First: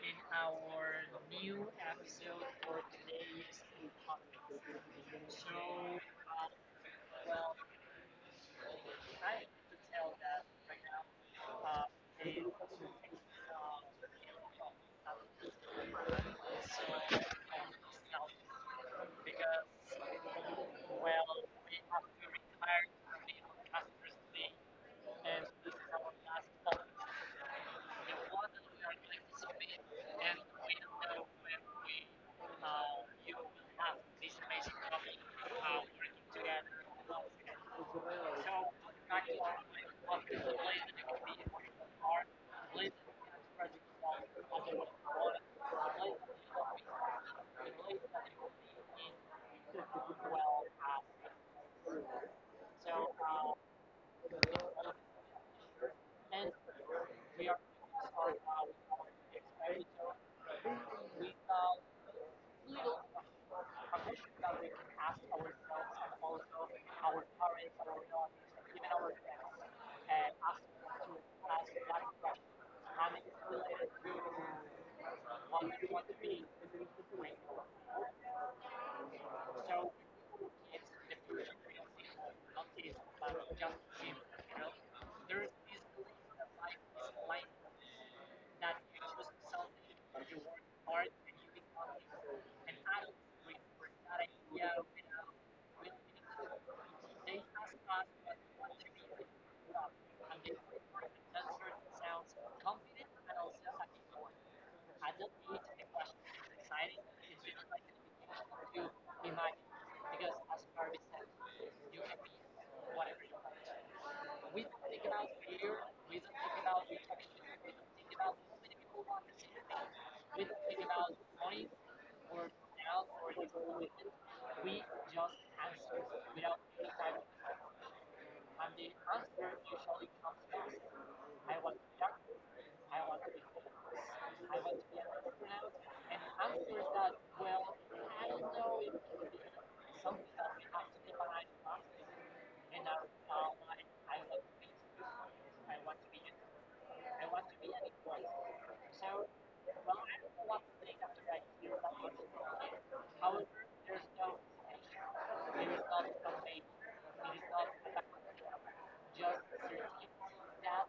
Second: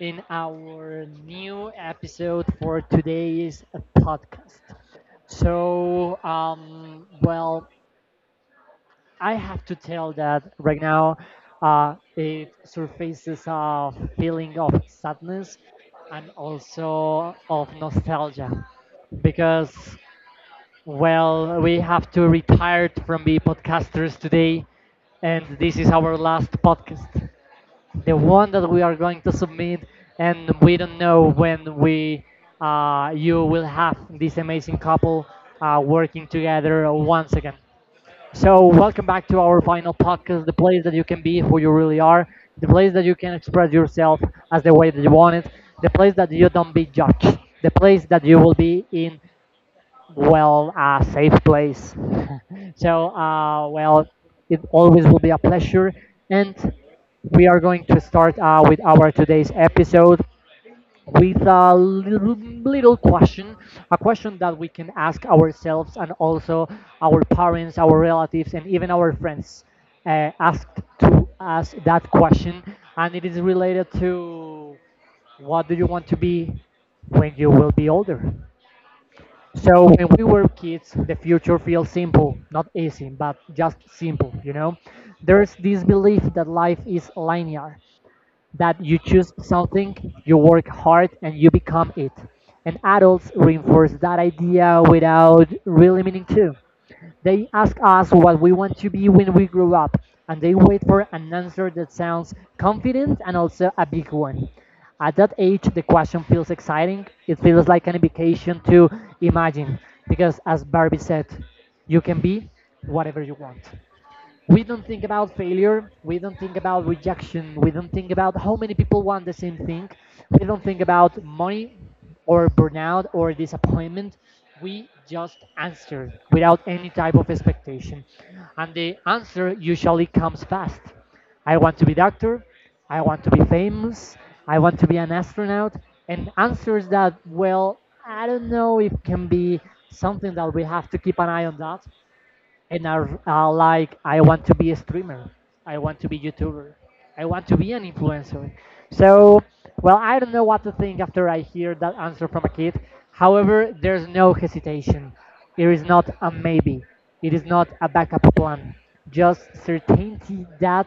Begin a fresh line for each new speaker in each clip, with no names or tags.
in our new episode for today's podcast. So, well, I have to tell that right now it surfaces a feeling of sadness and also of nostalgia because, well, we have to retire from the podcasters today, and this is our last podcast, the one that we are going to submit, and we don't know when we you will have this amazing couple working together once again. So welcome back to our final podcast, the place that you can be who you really are, the place that you can express yourself as the way that you want it, the place that you don't be judged, the place that you will be in, well, a safe place. So, well, it always will be a pleasure. And we are going to start with our today's episode with a little question, a question that we can ask ourselves and also our parents, our relatives, and even our friends asked to us that question. And it is related to what do you want to be when you will be older? So when we were kids, the future feels simple, not easy, but just simple, you know? There's this belief that life is linear, that you choose something, you work hard, and you become it. And adults reinforce that idea without really meaning to. They ask us what we want to be when we grow up, and they wait for an answer that sounds confident and also a big one. At that age, the question feels exciting. It feels like an invitation to imagine, because as Barbie said, you can be whatever you want. We don't think about failure. We don't think about rejection. We don't think about how many people want the same thing. We don't think about money or burnout or disappointment. We just answer without any type of expectation, and the answer usually comes fast. I want to be a doctor. I want to be famous. I want to be an astronaut. And answers that, well, I don't know if can be something that we have to keep an eye on that. And are like, I want to be a streamer. I want to be youtuber. I want to be an influencer. So, well, I don't know what to think after I hear that answer from a kid. However, there's no hesitation. It is not a maybe. It is not a backup plan. Just certainty that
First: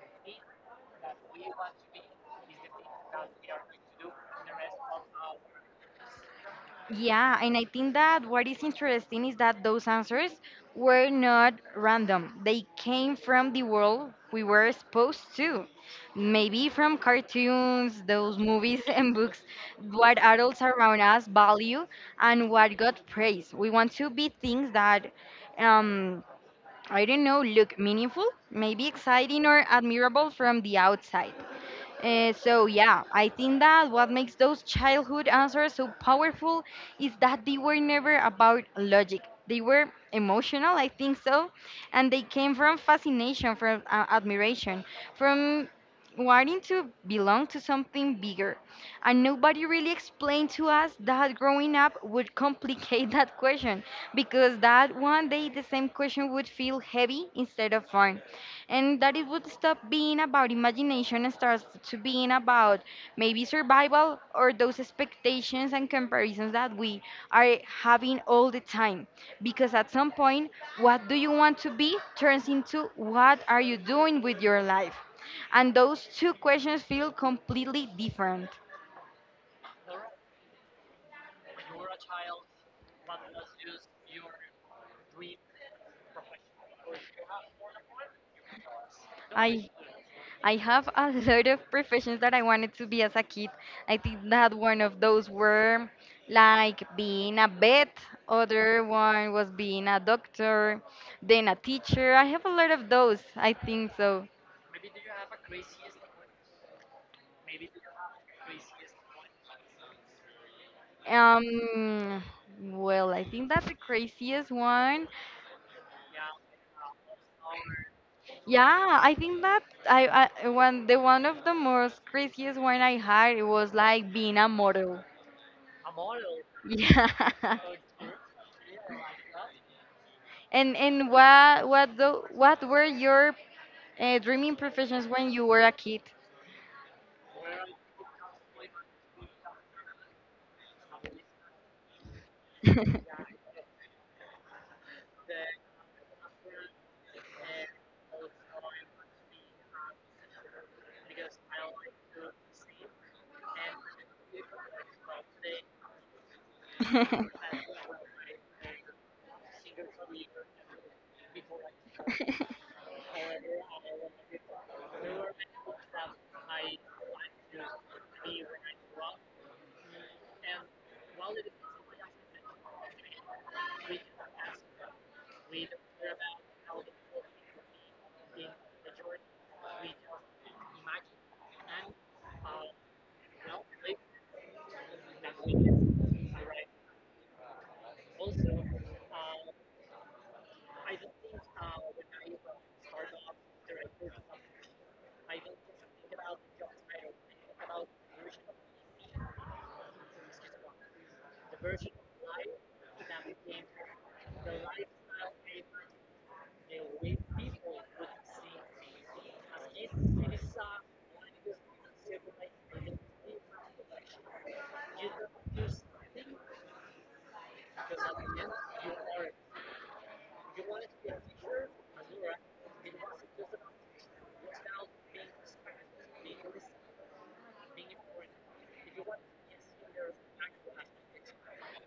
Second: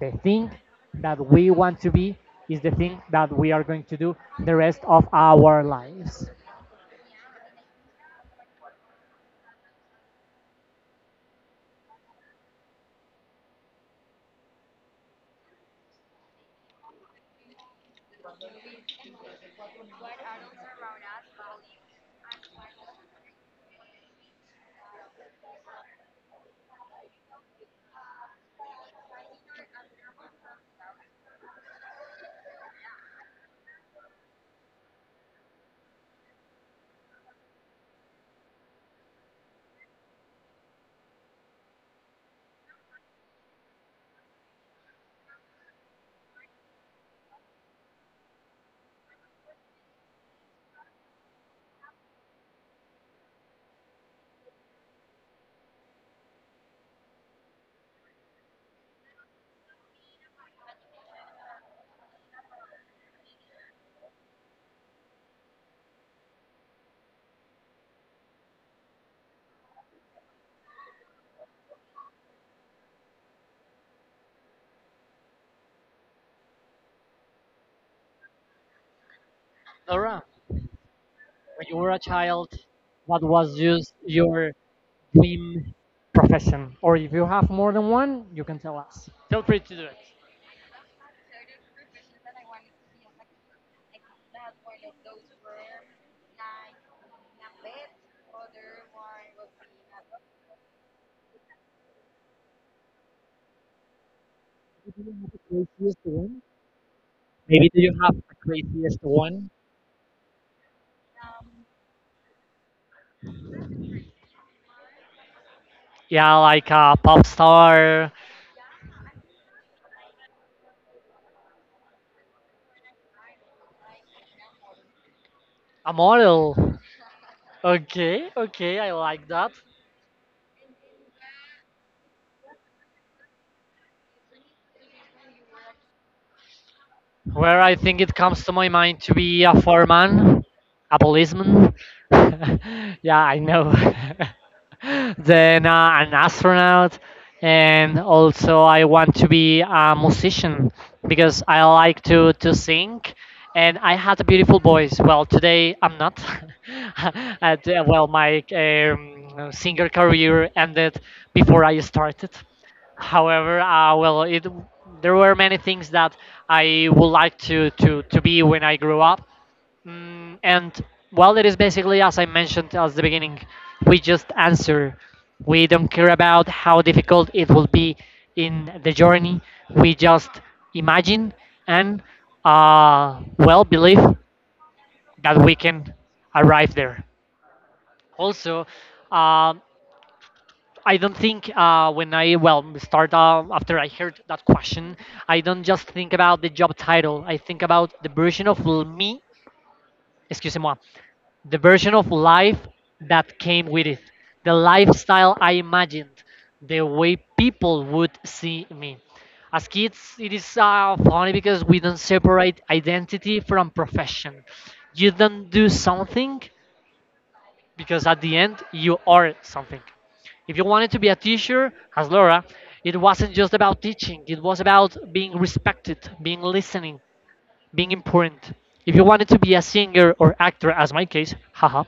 the thing that we want to be is the thing that we are going to do the rest of our lives.
Yeah, and I think that what is interesting is that those answers were not random. They came from the world we were exposed to. Maybe from cartoons, those movies and books, what adults around us value and what got praised. We want to be things that, um, I don't know, look meaningful, maybe exciting or admirable from the outside. So yeah, I think that what makes those childhood answers so powerful is that they were never about logic. They were emotional, I think so, and they came from fascination, from admiration, from wanting to belong to something bigger. And nobody really explained to us that growing up would complicate that question, because that one day the same question would feel heavy instead of fun, and that it would stop being about imagination and starts to being about maybe survival, or those expectations and comparisons that we are having all the time. Because at some point, what do you want to be turns into what are you doing with your life, and those two questions feel completely different.
Laura, when you were a child, what was just your swim profession? Or if you have more than one, you can tell us. Feel free
I
to do it.
I have a lot of professions that I wanted to be as a kid. I think that one of those were like being a vet, other one was being a doctor, then a teacher. I have a lot of those, I think so.
Maybe do you have the craziest one?
Um, well, I think that's the craziest one.
Yeah, like a pop star.
Yeah, I think that I one of the most craziest one I had it was like being a model.
A model.
Yeah.
Okay, okay, I like that.
And what were your dreaming professions when you were a kid?
Where I think it comes to my mind to be a foreman, a policeman. Yeah, I know. Then an astronaut, and also I want to be a musician because I like to sing, and I had a beautiful voice. Well, today I'm not. At, well, my singer career ended before I started. However, well, it there were many things that I would like to be when I grew up, and, well, it is basically as I mentioned at the beginning, we just answer. We don't care about how difficult it will be in the journey. We just imagine and, well, believe that we can arrive there. Also, um I don't think when I, well, start after I heard that question, I don't just think about the job title. I think about the version of me, excuse me, the version of life that came with it, the lifestyle I imagined, the way people would see me. As kids, it is funny because we don't separate identity from profession. You don't do something because at the end you are something. If you wanted to be a teacher, as Laura, it wasn't just about teaching, it was about being respected, being listening, being important. If you wanted to be a singer or actor, as my case, haha,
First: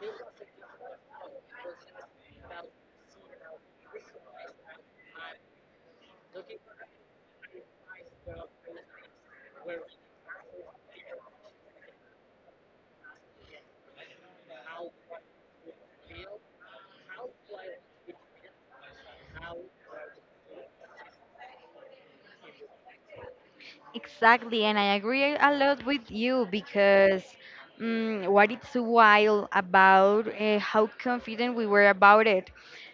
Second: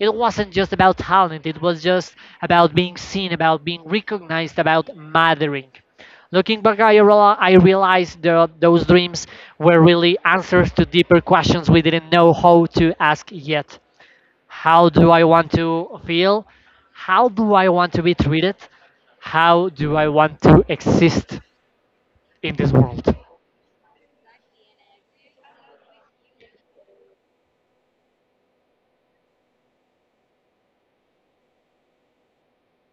it wasn't just about talent, it was just about being seen, about being recognized, about mattering. Looking back, I realized that those dreams were really answers to deeper questions we didn't know how to ask yet. How do I want to feel? How do I want to be treated? How do I want to exist in this world?
Exactly, and I agree a lot with you because what it's wild about how confident we were about it,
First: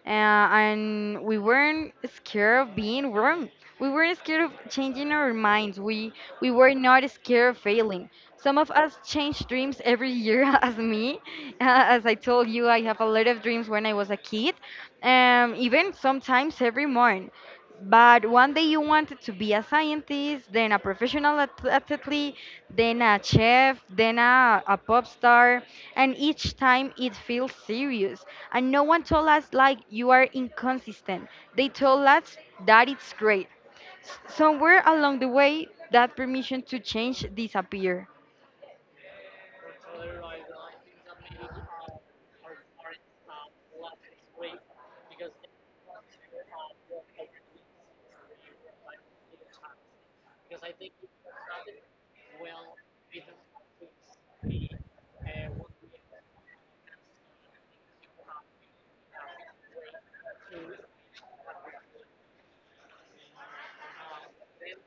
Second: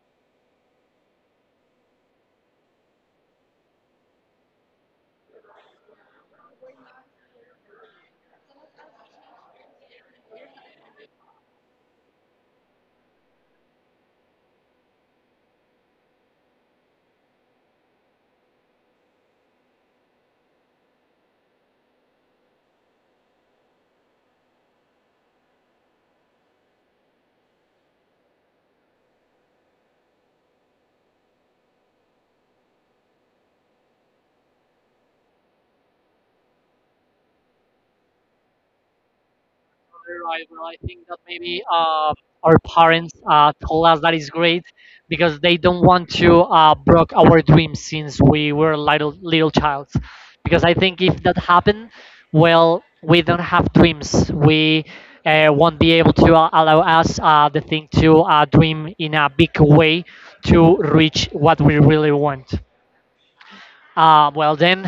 and we weren't scared of being wrong. We weren't scared of changing our minds. We were not scared of failing. Some of us change dreams every year, as me. As I told you, I have a lot of dreams when I was a kid, even sometimes every morning. But one day you wanted to be a scientist, then a professional athlete, then a chef, then a pop star, and each time it feels serious. And no one told us like you are inconsistent. They told us that it's great. Somewhere along the way, that permission to change disappeared.
Right, well, I think that maybe our parents told us that is great because they don't want to broke our dreams since we were little childs. Because I think if that happened, well, we don't have dreams. We won't be able to allow us the thing to dream in a big way to reach what we really want. Well then,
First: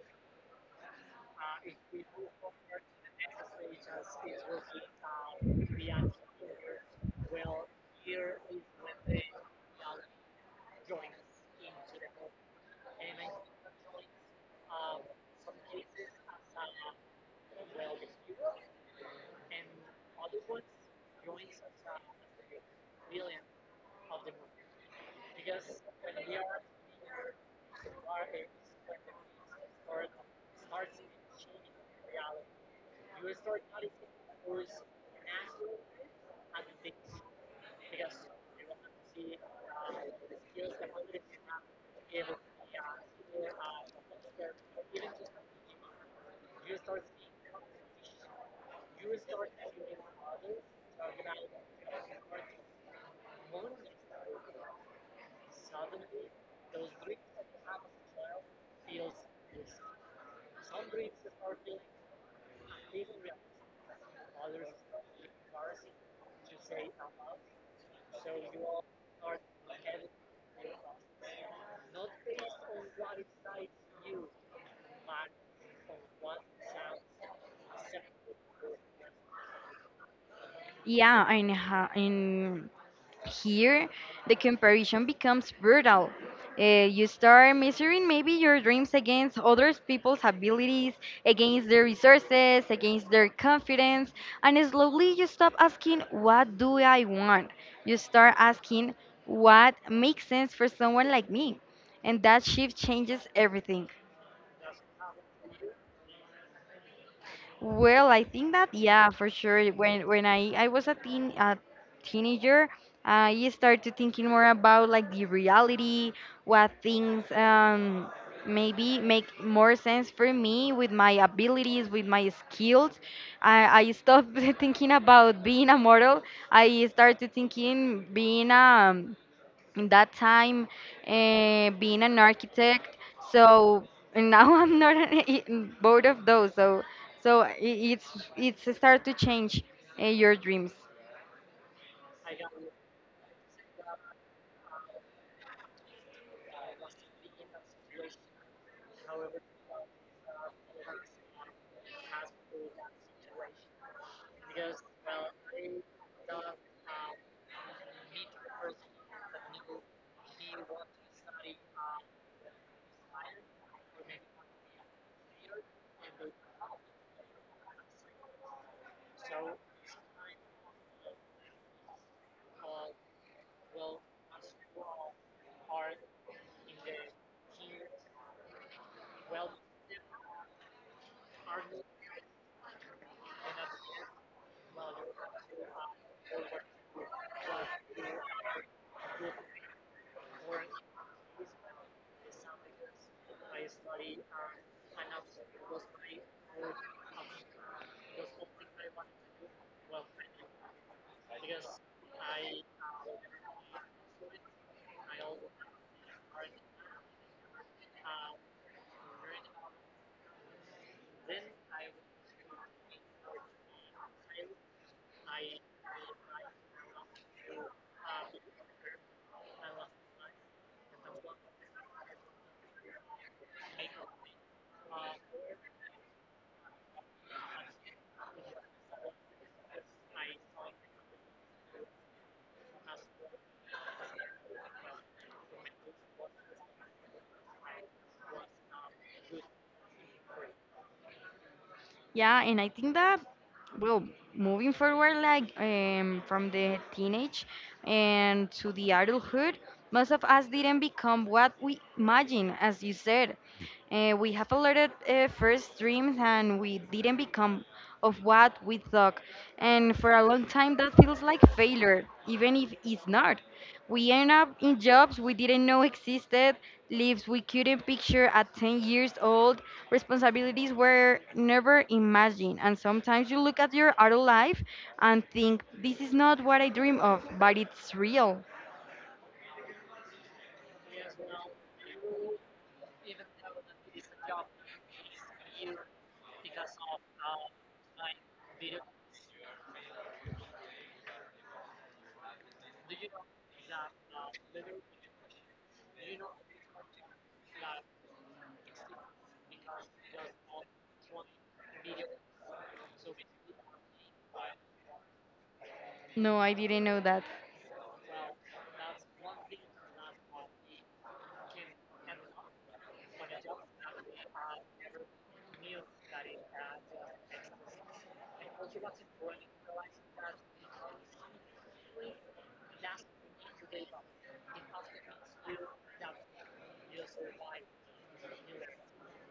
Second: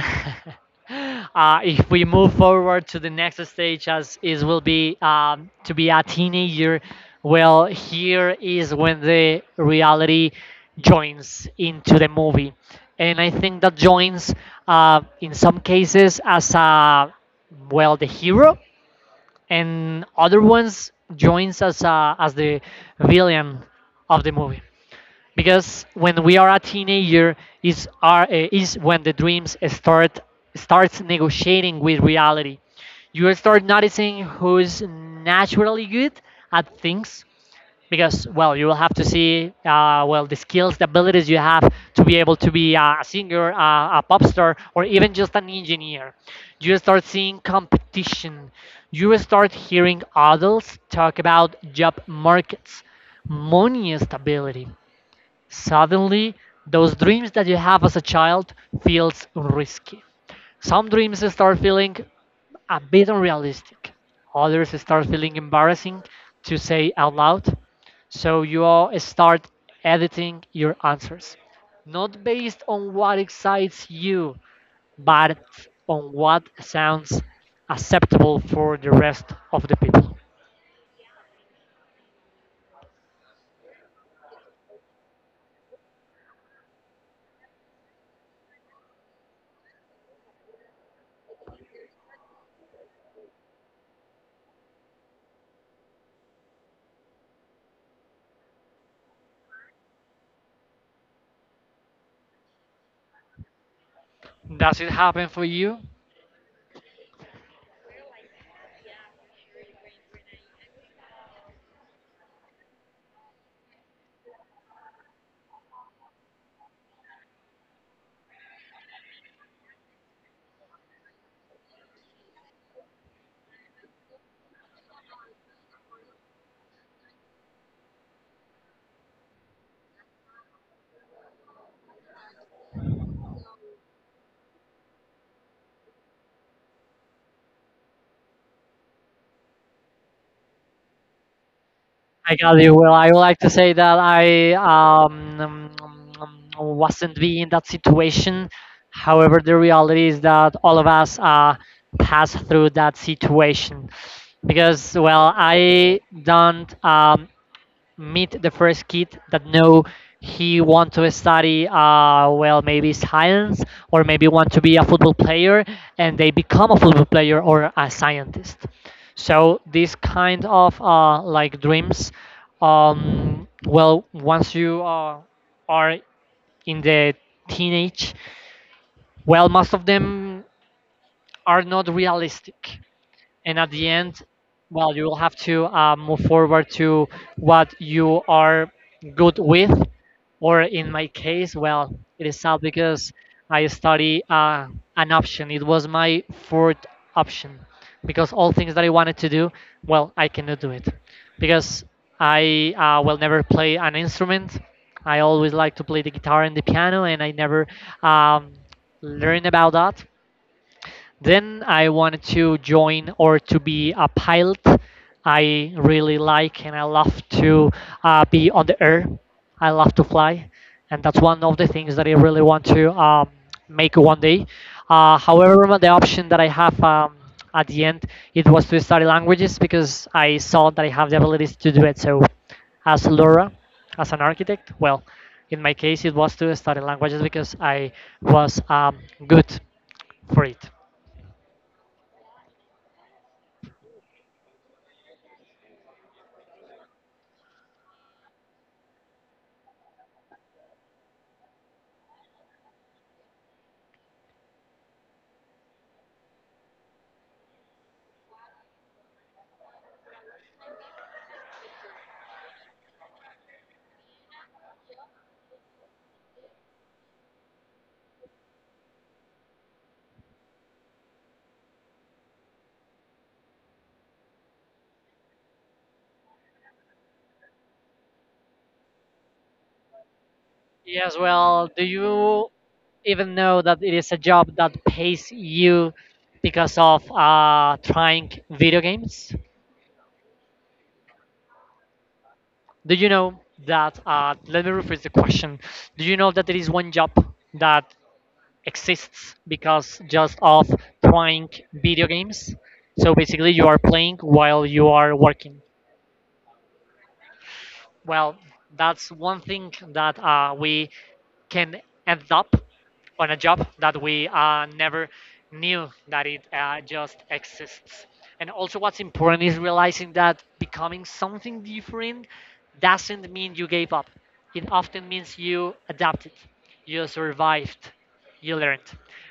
if we move forward to the next stage, as is will be to be a teenager, well, here is when the reality joins into the movie, and I think that joins in some cases as a, well, the hero, and other ones joins as the villain of the movie because when we are a teenager is when the dreams starts negotiating with reality. You start noticing who's naturally good at things because, well, you will have to see well, the skills, the abilities you have to be able to be a singer, a pop star, or even just an engineer. You start seeing competition. You start hearing adults talk about job markets, money, stability. Suddenly, those dreams that you have as a child feels risky. Some dreams start feeling a bit unrealistic. Others start feeling embarrassing to say out loud. So you all start editing your answers, not based on what excites you, but on what sounds acceptable for the rest of the people.
Yeah, and here, the comparison becomes brutal. You start measuring maybe your dreams against other people's abilities, against their resources, against their confidence, and slowly you stop asking, what do I want? You start asking, what makes sense for someone like me? And that shift changes everything.
Does it happen for you?
Well, I think that yeah, for sure. When I was a teenager, I started thinking more about like the reality, what things maybe make more sense for me with my abilities, with my skills. I stopped thinking about being a model. I started thinking being a, in that time, being an architect, so and now I'm not an, both of those, so it's start to change your dreams.
I got you. Well, I would like to say that I wasn't be in that situation. However, the reality is that all of us pass through that situation because, well, I don't meet the first kid that know he want to study well, maybe science or maybe want to be a football player, and they become a football player or a scientist. So these kind of like dreams, well, once you are in the teenage, well, most of them are not realistic, and at the end, well, you will have to move forward to what you are good with. Or in my case, well, it is sad because I study an option. It was my fourth option because all things that I wanted to do, well, I cannot do it because I will never play an instrument. I always like to play the guitar and the piano, and I never um, learned about that. Then I wanted to join or to be a pilot. I really like and I love to be on the air. I love to fly, and that's one of the things that I really want to make one day. However, the option that I have at the end, it was to study languages because I saw that I have the abilities to do it. So, as Laura, as an architect, well, in my case, it was to study languages because I was good for it.
Yeah, and I think that, well, moving forward, like from the teenage and to the adulthood, most of us didn't become what we imagine, as you said. We have a lot of first dreams, and we didn't become of what we thought. And for a long time, that feels like failure, even if it's not. We end up in jobs we didn't know existed, lives we couldn't picture at 10 years old, responsibilities were never imagined. And sometimes you look at your adult life and think, this is not what I dream of, but it's real.
Yes, well, do you even know that it is a job that pays you because of trying video games? Do you know that? Let me rephrase the question. Do you know that there is one job that exists because just of trying video games? So basically, you are playing while you are working.
No, I didn't know that.
Well, that's one thing that we can end up on a job that we never knew that it just exists. And also, what's important is realizing that becoming something different doesn't mean you gave up. It often means you adapted, you survived, you learned.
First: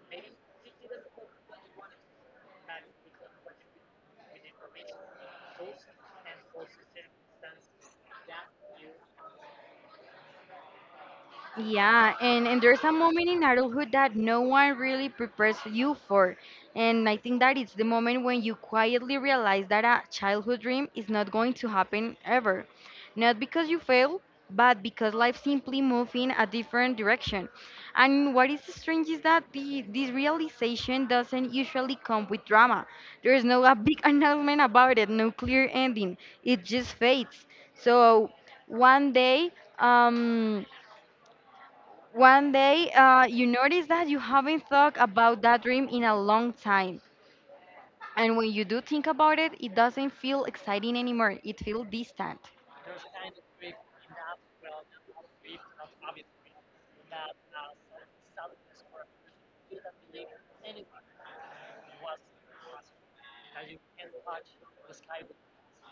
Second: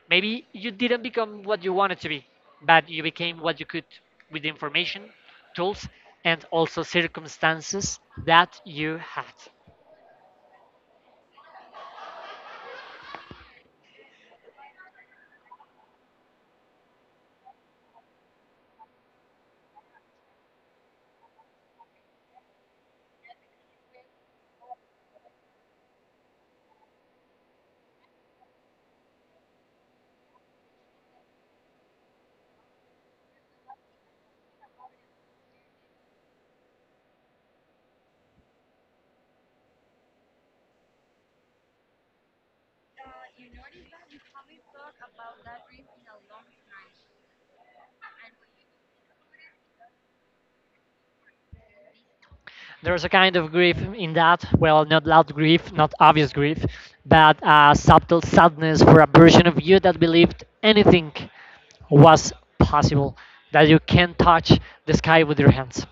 Maybe you didn't become what you wanted to be, but you became what you could with the information, tools, and also circumstances that you had.
Yeah, and there's a moment in adulthood that no one really prepares you for. And I think that it's the moment when you quietly realize that a childhood dream is not going to happen ever. Not because you fail, but because life simply moves in a different direction. And what is strange is that this realization doesn't usually come with drama. There is no a big announcement about it, no clear ending. It just fades. So one day, um, one day, you notice that you haven't thought about that dream in a long time. And when you do think about it, it doesn't feel exciting anymore. It feels distant.
There's a kind of grief in that. Well, not loud grief, not obvious grief, but a subtle sadness for a version of you that believed anything was possible, that you can touch the sky with your hands.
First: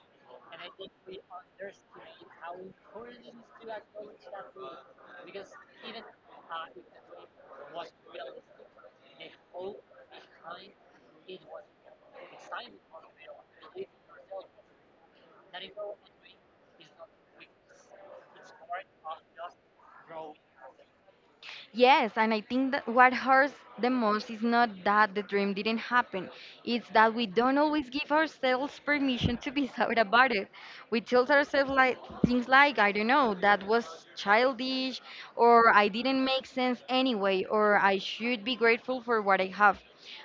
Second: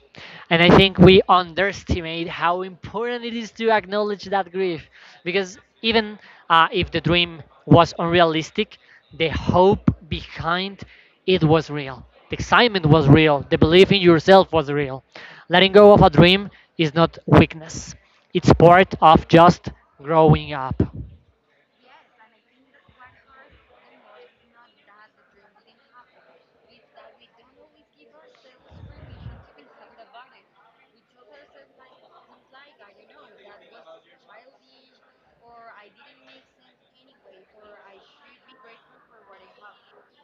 And I think we underestimate how important it is to acknowledge that grief because, even if the dream was unrealistic, the hope behind it was real. The excitement was real. The belief in yourself was real. Letting go of a dream is not weakness, it's part of just growing up.
Yes, and I think that what hurts the most is not that the dream didn't happen. It's that we don't always give ourselves permission to be sad about it. We tell ourselves like things like, I don't know, that was childish, or I didn't make sense anyway, or I should be grateful for what I have.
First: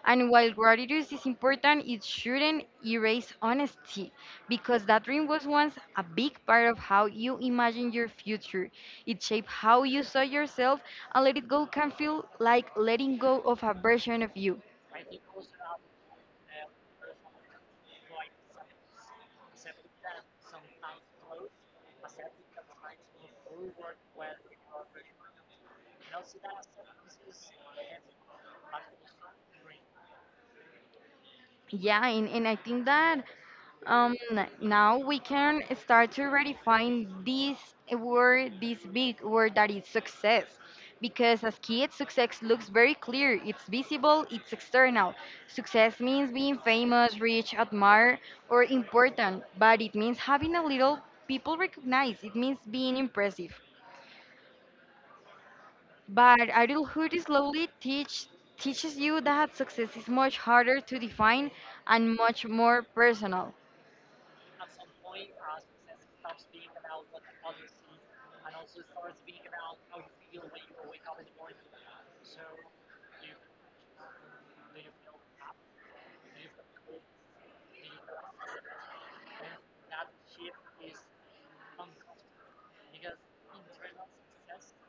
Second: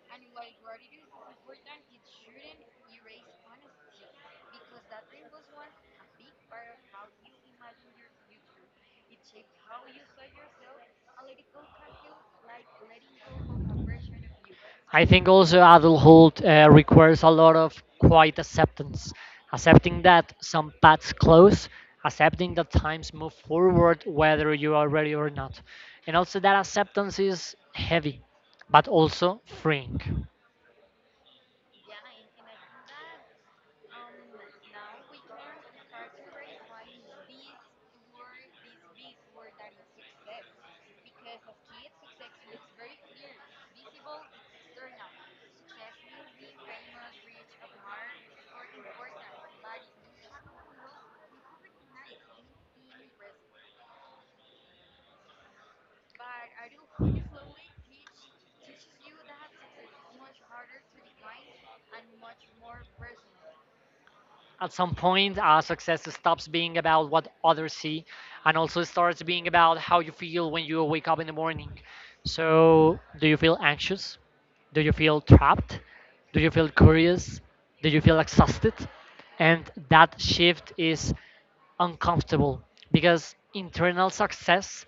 And while gratitude is important, it shouldn't erase honesty, because that dream was once a big part of how you imagined your future. It shaped how you saw yourself, and let it go can feel like letting go of a version of you.
I think also adulthood requires a lot of quiet acceptance, accepting that some paths close, accepting that times move forward whether you are ready or not, and also that acceptance is heavy, but also freeing.
Yeah, and I think that um, now we can start to redefine this word, this big word that is success. Because as kids, success looks very clear, it's visible, it's external. Success means being famous, rich, admired, or important, but it means having a little people recognize, it means being impressive. But adulthood slowly teaches you that success is much harder to define and much more personal.
At some point, our success stops being about what others see, and also starts being about how you feel when you wake up in the morning. So, do you feel anxious? Do you feel trapped? Do you feel curious? Do you feel exhausted? And that shift is uncomfortable because internal success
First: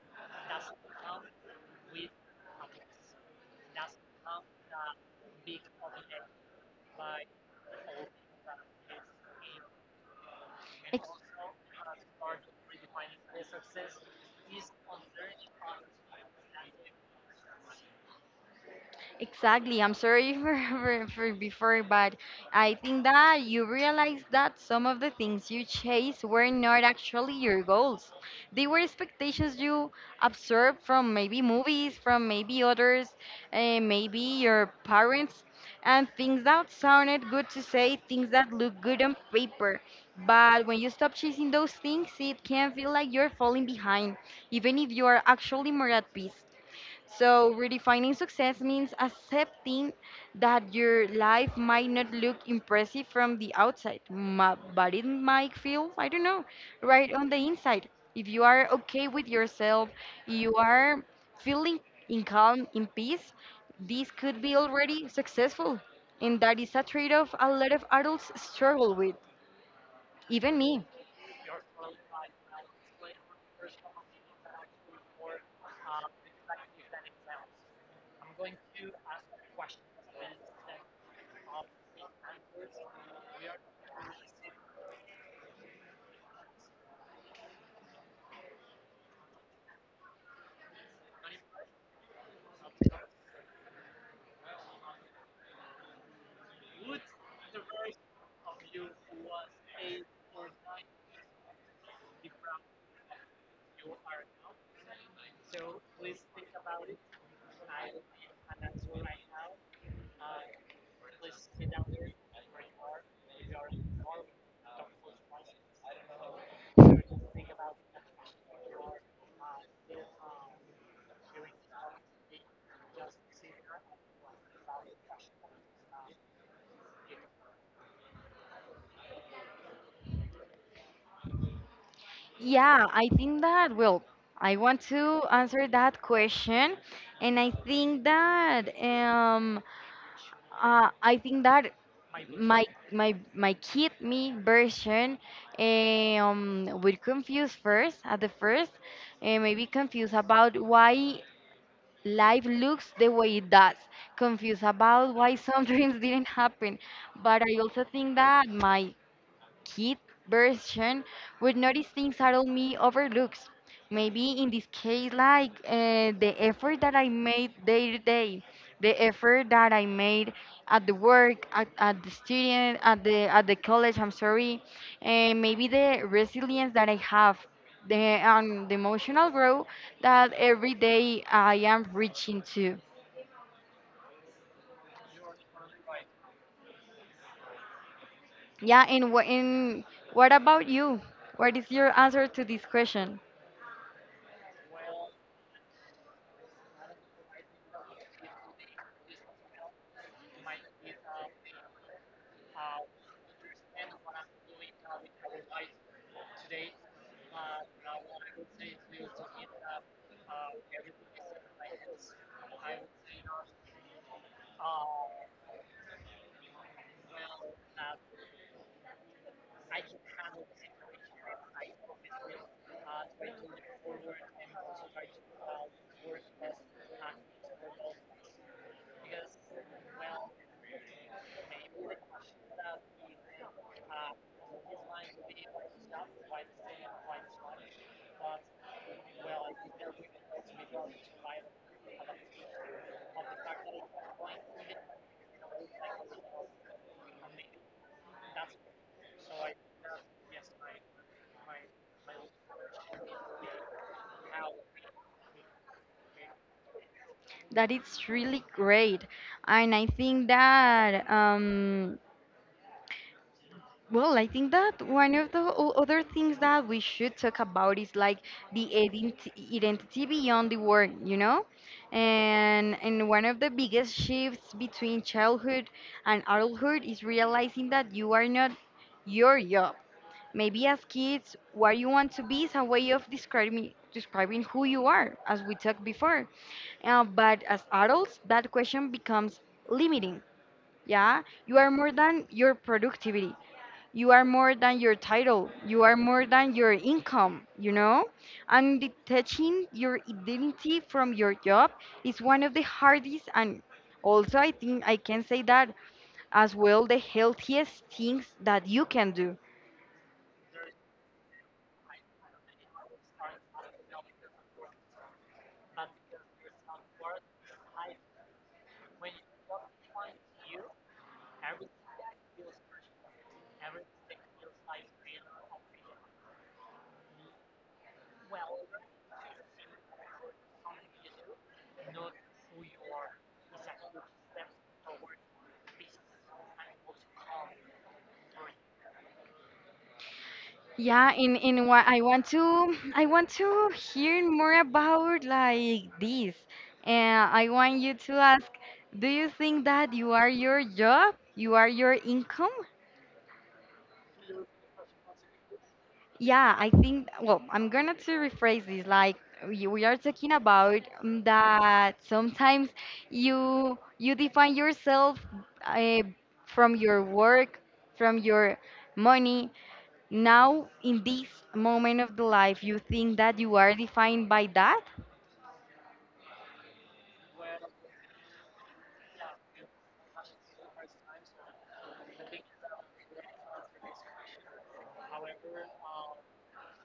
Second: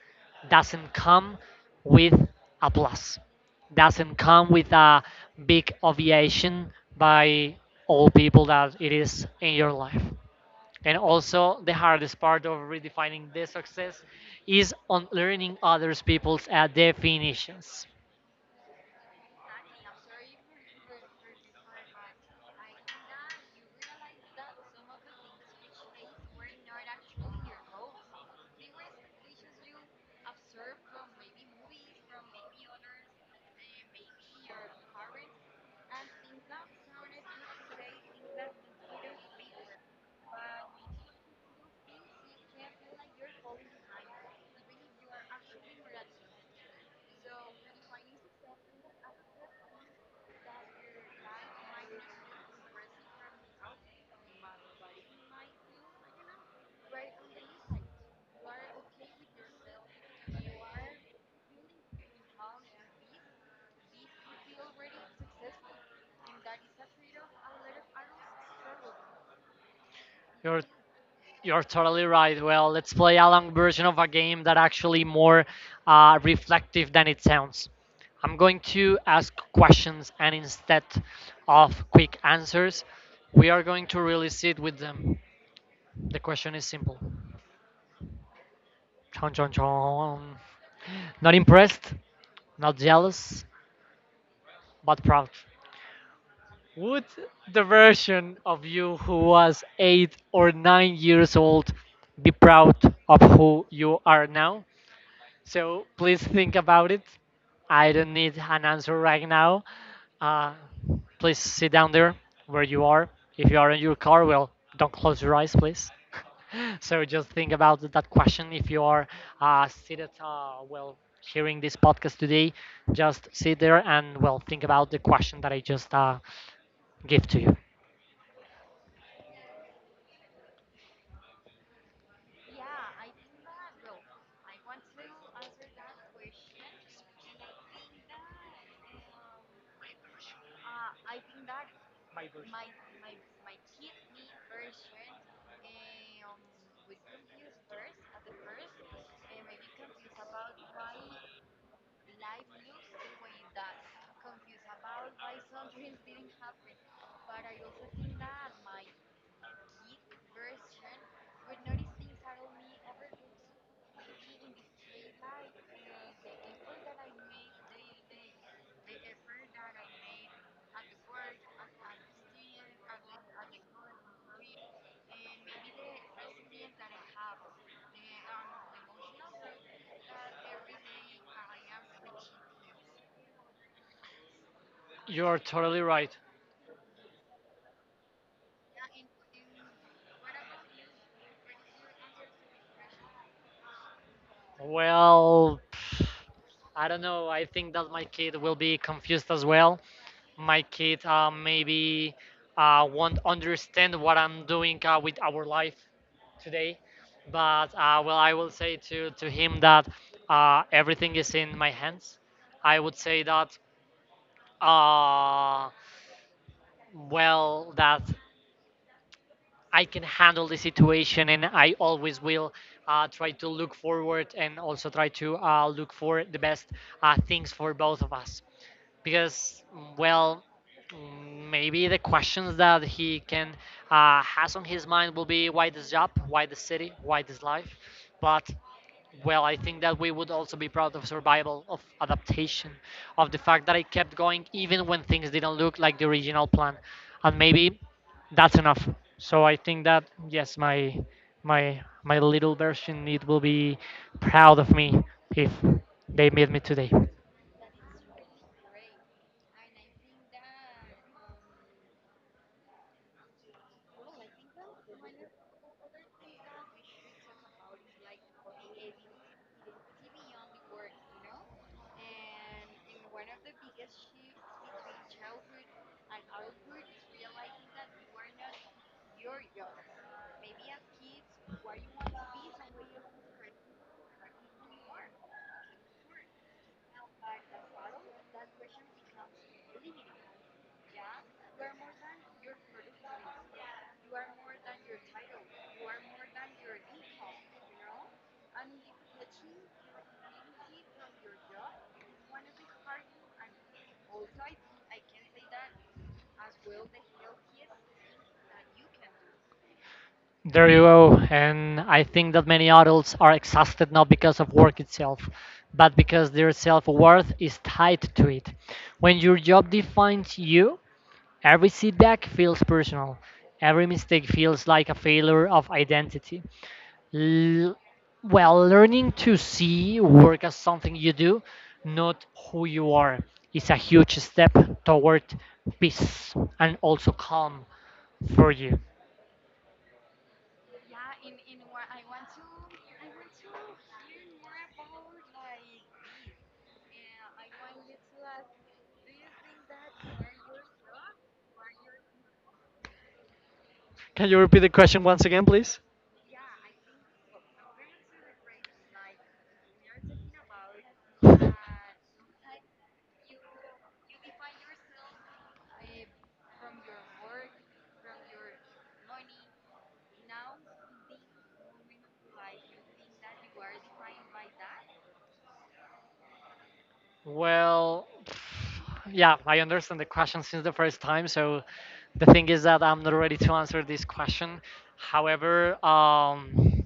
doesn't come with applause, doesn't come with a big ovation by all people that it is in your life. And also, the hardest part of redefining the success is on learning others people's definitions.
Exactly. I'm sorry for, for before, but I think that you realize that some of the things you chase were not actually your goals. They were expectations you absorbed from maybe movies, from maybe others, maybe your parents, and things that sounded good to say, things that look good on paper. But when you stop chasing those things, it can feel like you're falling behind, even if you are actually more at peace. So, redefining success means accepting that your life might not look impressive from the outside, but it might feel, I don't know, right on the inside. If you are okay with yourself, you are feeling in calm, in peace, this could be already successful. And that is a trade off a lot of adults struggle with, even
Your
me.
You're totally right. Well, let's play a long version of a game that actually more reflective than it sounds. I'm going to ask questions, and instead of quick answers, we are going to really sit with them. The question is simple. Chon chon chon. Not impressed, not jealous, but proud. Would the version of you who was 8 or 9 years old be proud of who you are now? So please think about it. I don't need an answer right now. Uh, Please sit down there where you are. If you are in your car, well, don't close your eyes, please. So just think about that question. If you are seated, well, hearing this podcast today, just sit there and, well, think about the question that I just gave to you.
Yeah, I think that, well, I want to answer that question, and I think that my my kid me version will confuse first at the first, and maybe confused about why life looks the way it does, confused about why some dreams didn't happen. But I also think that my kid version would notice things adult me overlooks. Maybe in this case, like the effort that I made day to day, the effort that I made at the work, at the student, at the college. I'm sorry, and maybe the resilience that I have, the emotional growth that every day I am reaching to.
You are totally right.
Yeah, and what about you? What is your answer to this question?
Well, I don't know. I think that my kid will be confused as well. My kid maybe won't understand what I'm doing with our life today. But well, I will say to him that everything is in my hands. I would say that, uh, well, that I can handle the situation, and I always will try to look forward and also try to look for the best things for both of us. Because well, maybe the questions that he can has on his mind will be, why this job, why this city, why this life? But well, I think that we would also be proud of survival, of adaptation, of the fact that I kept going even when things didn't look like the original plan, and maybe that's enough. So I think that yes, my little version, it will be proud of me if they meet me today.
That it's really great. And I think that, well, I think that one of the other things that we should talk about is like the identity beyond the work, you know? And one of the biggest shifts between childhood and adulthood is realizing that you are not your job. Maybe as kids, what you want to be is a way of describing who you are, as we talked before. But as adults, that question becomes limiting. Yeah, you are more than your productivity. You are more than your title. You are more than your income, you know? And detaching your identity from your job is one of the hardest, and also I think I can say that as well the healthiest things that you can do.
There you go. And I think that many adults are exhausted not because of work itself, but because their self worth is tied to it. When your job defines you, every setback feels personal. Every mistake feels like a failure of identity. L- well, learning to see work as something you do, not who you are, is a huge step toward peace and also calm for you.
Yeah, in what I want to hear more about like this. And I want you to ask, do you think that you are your job? You are your income?
Can you repeat the question once again, please?
Yeah, I think, well, I'm gonna to rephrase this like we are talking about that sometimes you define yourself, uh, from your work, from your money, now in this moment of the life you think that you are defined by that.
Well, yeah, I understand the question since the first time. So the thing is that I'm not ready to answer this question. However,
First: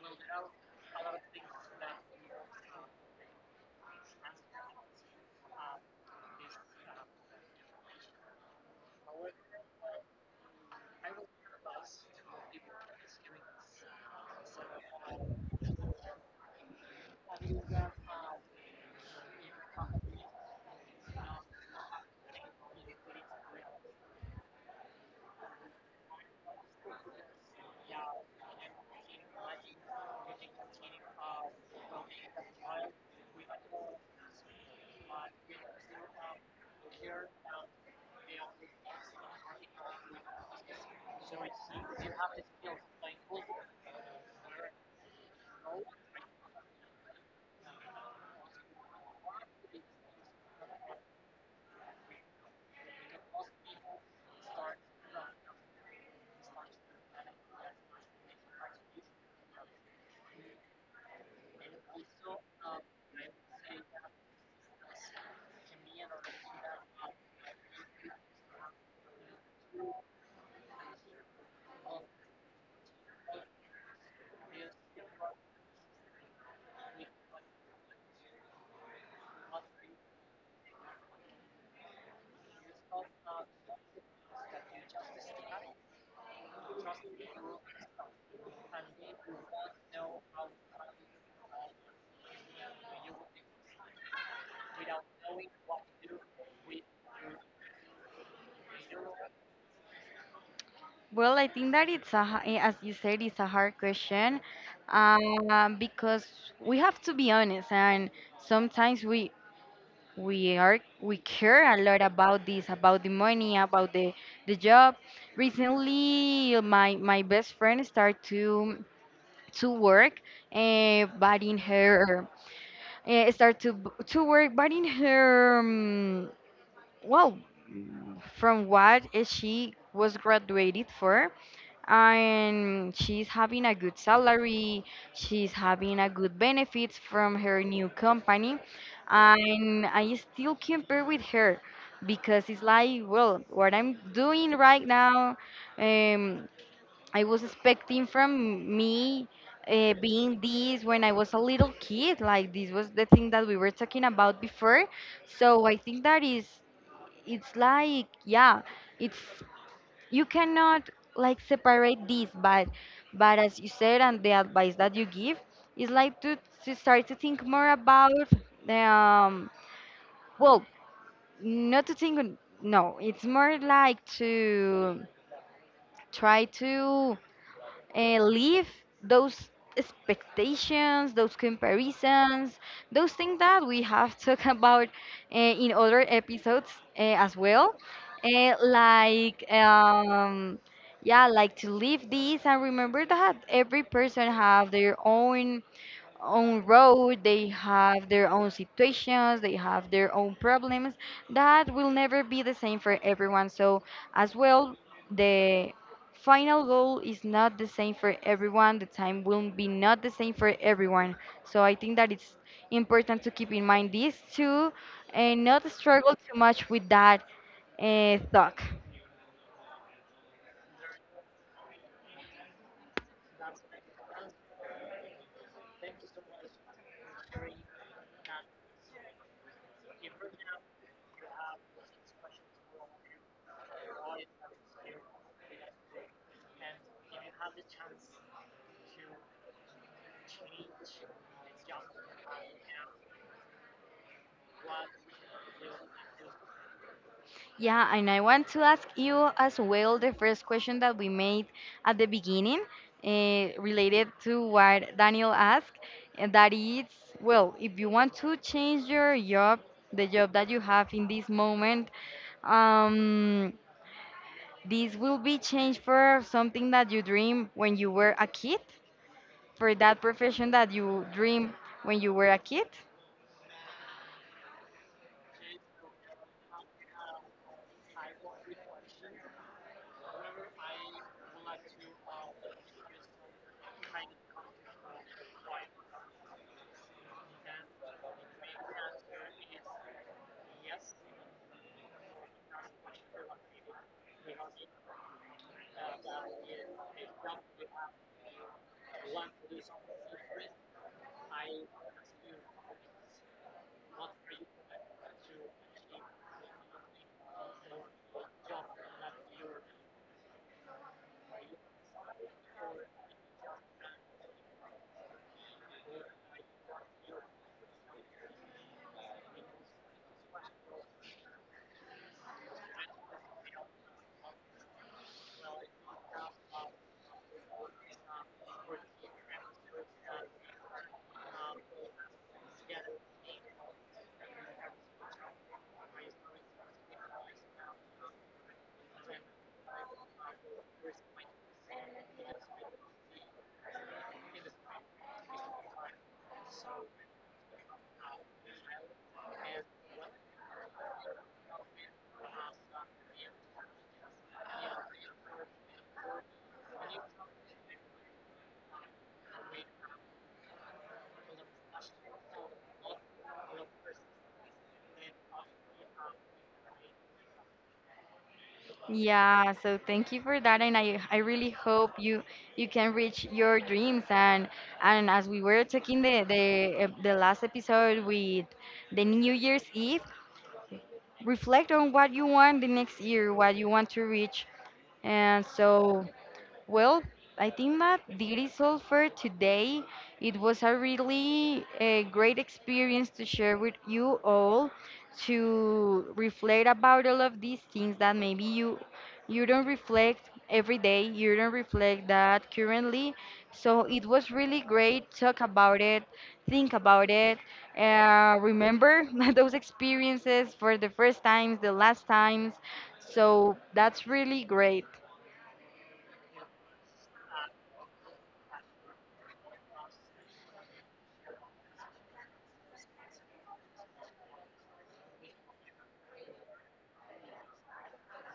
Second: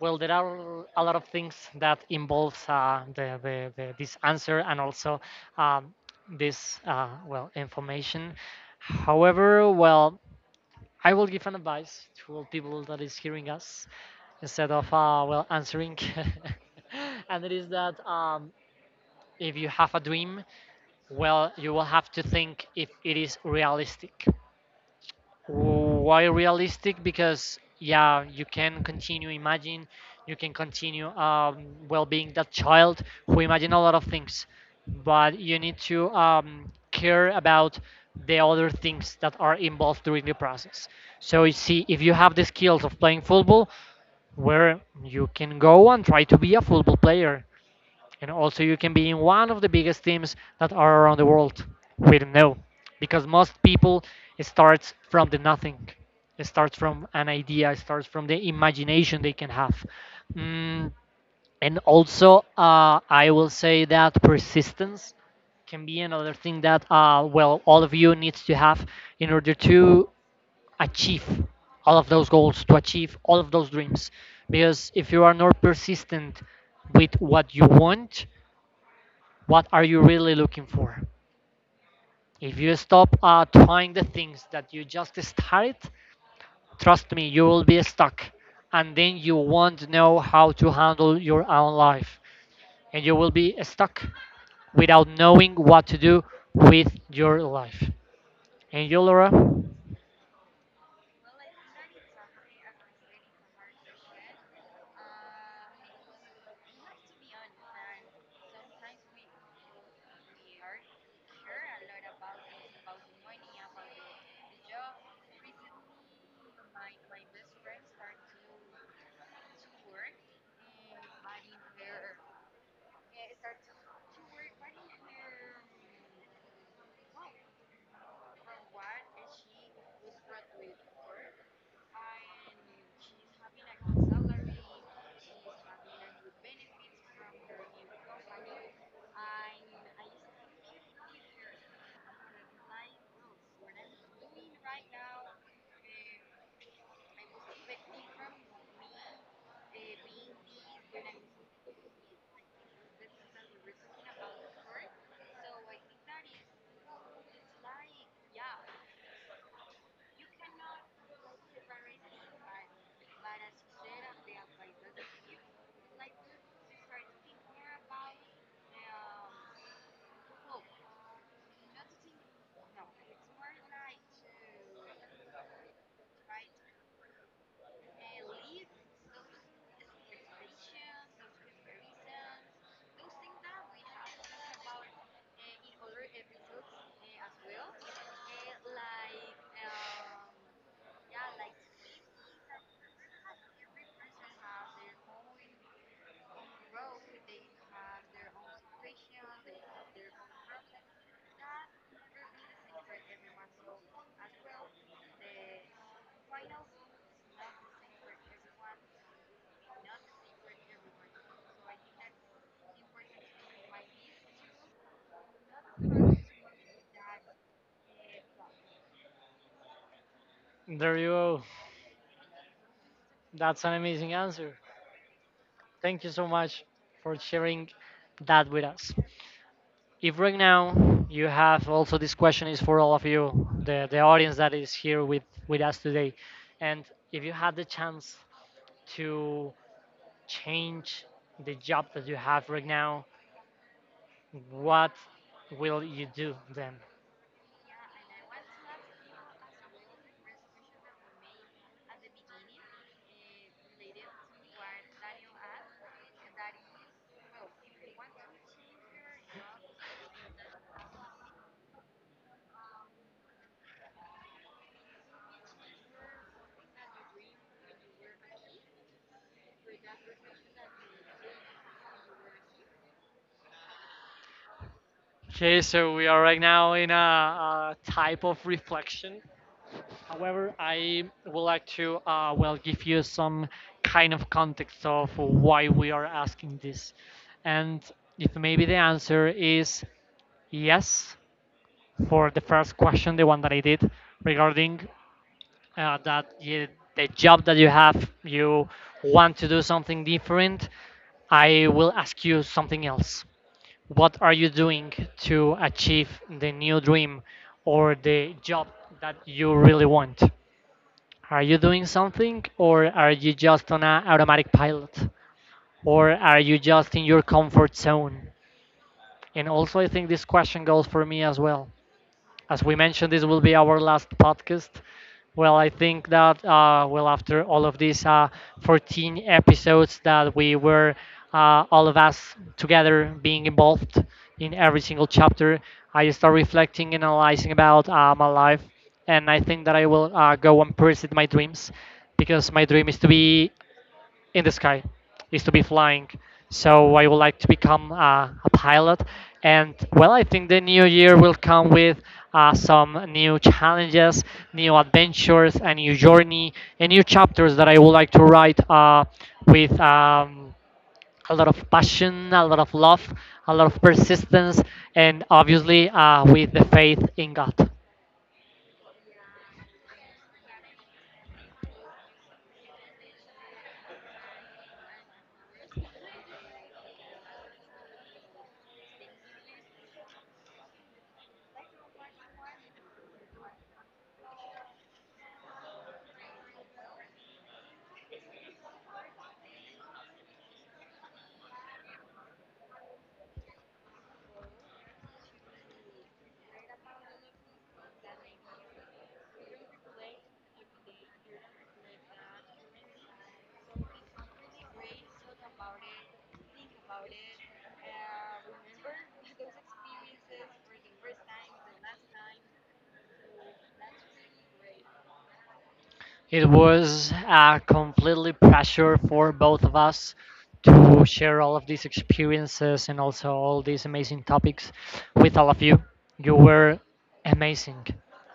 well, there are a lot of things that involves this answer and also um, this well, information. However, well, I will give an advice to all people that is hearing us instead of well, answering, and it is that if you have a dream, well, you will have to think if it is realistic. Why realistic? Because yeah, you can continue imagine, you can continue well, being that child who imagine a lot of things, but you need to care about the other things that are involved during the process. So you see, if you have the skills of playing football, where you can go and try to be a football player, and also, you can be in one of the biggest teams that are around the world. We don't know, because most people, it starts from the nothing. It starts from an idea. It starts from the imagination they can have. Mm, and also, I will say that persistence can be another thing that well, all of you needs to have in order to achieve all of those goals, to achieve all of those dreams, because if you are not persistent with what you want, what are you really looking for? If you stop trying the things that you just started, trust me, you will be stuck. And then you won't know how to handle your own life. And you will be stuck without knowing what to do with your life. And you, Laura?
Well, I think that it's a as you said it's a hard question, because we have to be honest, and sometimes we care a lot about this, about the money, about the job. Recently, my best friend started to work, but in her start to to work, but in her, well, from what is she was graduated for, and she's having a good salary, she's having a good benefits from her new company. And I still compare with her, because it's like, well, what I'm doing right now, um, I was expecting from me, being this when I was a little kid, like this was the thing that we were talking about before. So I think that is, it's like, yeah, it's you cannot like separate this, but as you said and the advice that you give is like to start to think more about the, well, not to think no, it's more like to try to leave those expectations, those comparisons, those things that we have talked about in other episodes as well. Like, yeah, like to leave this, and remember that every person have their own road, they have their own situations, they have their own problems that will never be the same for everyone. So, as well, the final goal is not the same for everyone, the time will be not the same for everyone. So, I think that it's important to keep in mind these two, and not struggle too much with that thought.
There you go. That's an amazing answer. Thank you so much for sharing that with us. If right now you have also this question, is for all of you, the audience that is here with us today, and if you had the chance to change the job that you have right now, what will you do then?
Yeah, and I want to ask you as well the first question that we made at the beginning, related to what Daniel asked, and that is, well, if you want to change your job, the job that you have in this moment, um, this will be changed for something that you dream when you were a kid, for that profession that you dream when you were a kid.
Okay, so we are right now in a type of reflection. However, I would like to well, give you some kind of context of why we are asking this, and if maybe the answer is yes, for the first question, the one that I did regarding that you, the job that you have, you want to do something different. I will ask you something else. What are you doing to achieve the new dream or the job that you really want? Are you doing something, or are you just on an automatic pilot? Or are you just in your comfort zone? And also, I think this question goes for me as well. As we mentioned, this will be our last podcast. Well, I think that well, after all of these 14 episodes that we were all of us together being involved in every single chapter, I start reflecting and analyzing about my life, and I think that I will go and pursue my dreams, because my dream is to be in the sky, is to be flying. So I would like to become a pilot. And well, I think the new year will come with some new challenges, new adventures, a new journey, and new chapters that I would like to write with a lot of passion, a lot of love, a lot of persistence, and obviously with the faith in God.
Yeah, so thank you for that, and I really hope you can reach your dreams, and as we were talking the last episode with the New Year's Eve, reflect on what you want the next year, what you want to reach, and so well, I think that is all for today. It was a really great experience to share with you all, to reflect about all of these things that maybe you don't reflect every day, you don't reflect that currently. So it was really great. Talk about it, think about it, remember those experiences for the first times, the last times. So that's really great.
It was a completely pressure for both of us to share all of these experiences and also all these amazing topics with all of you. You were amazing,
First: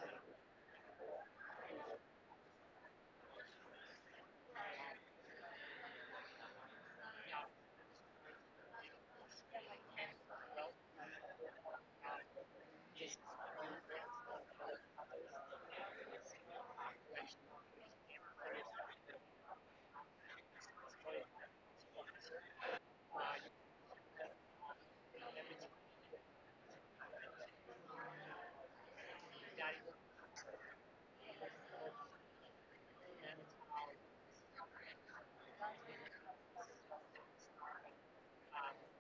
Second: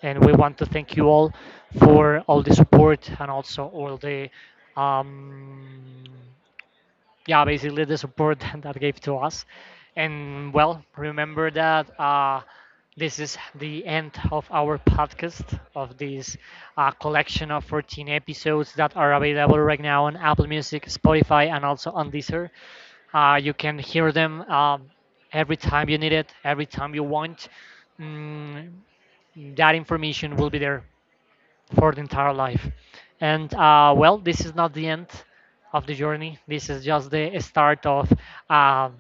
and we want to thank you all for all the support and also all the um, yeah, basically the support that gave to us. And well, remember that this is the end of our podcast, of this collection of 14 episodes that are available right now on Apple Music, Spotify, and also on Deezer. You can hear them every time you need it, every time you want. Mm, that information will be there for the entire life. And well, this is not the end of the journey. This is just the start of uh,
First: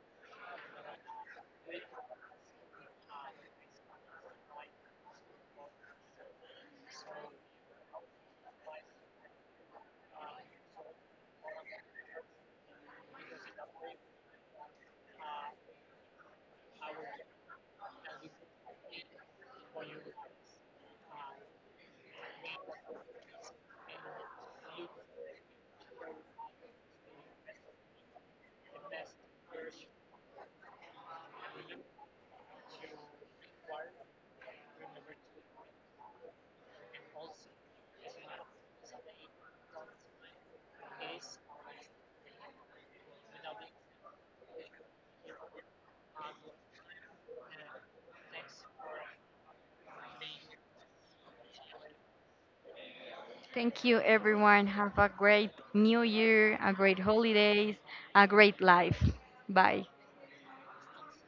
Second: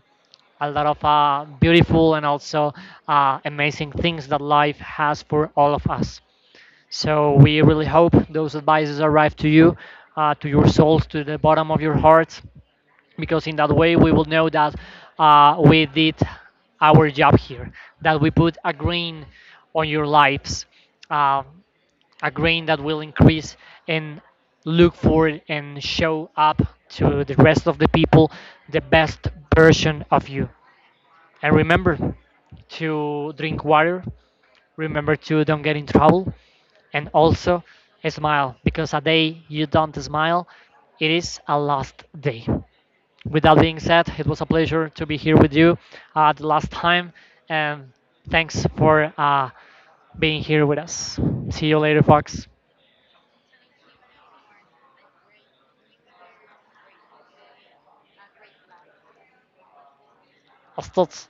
a lot of beautiful and also amazing things that life has for all of us. So we really hope those advices arrive to you, to your souls, to the bottom of your hearts, because in that way we will know that we did our job here, that we put a green on your lives. Um a grain that will increase and look for it and show up to the rest of the people the best version of you. And remember to drink water, remember to don't get in trouble, and also smile, because a day you don't smile, it is a lost day. With that being said, it was a pleasure to be here with you the last time, and thanks for being here with us. See you later, folks.
Thank you, everyone. Have a great new year, a great holidays, a great life. Bye.
Hasta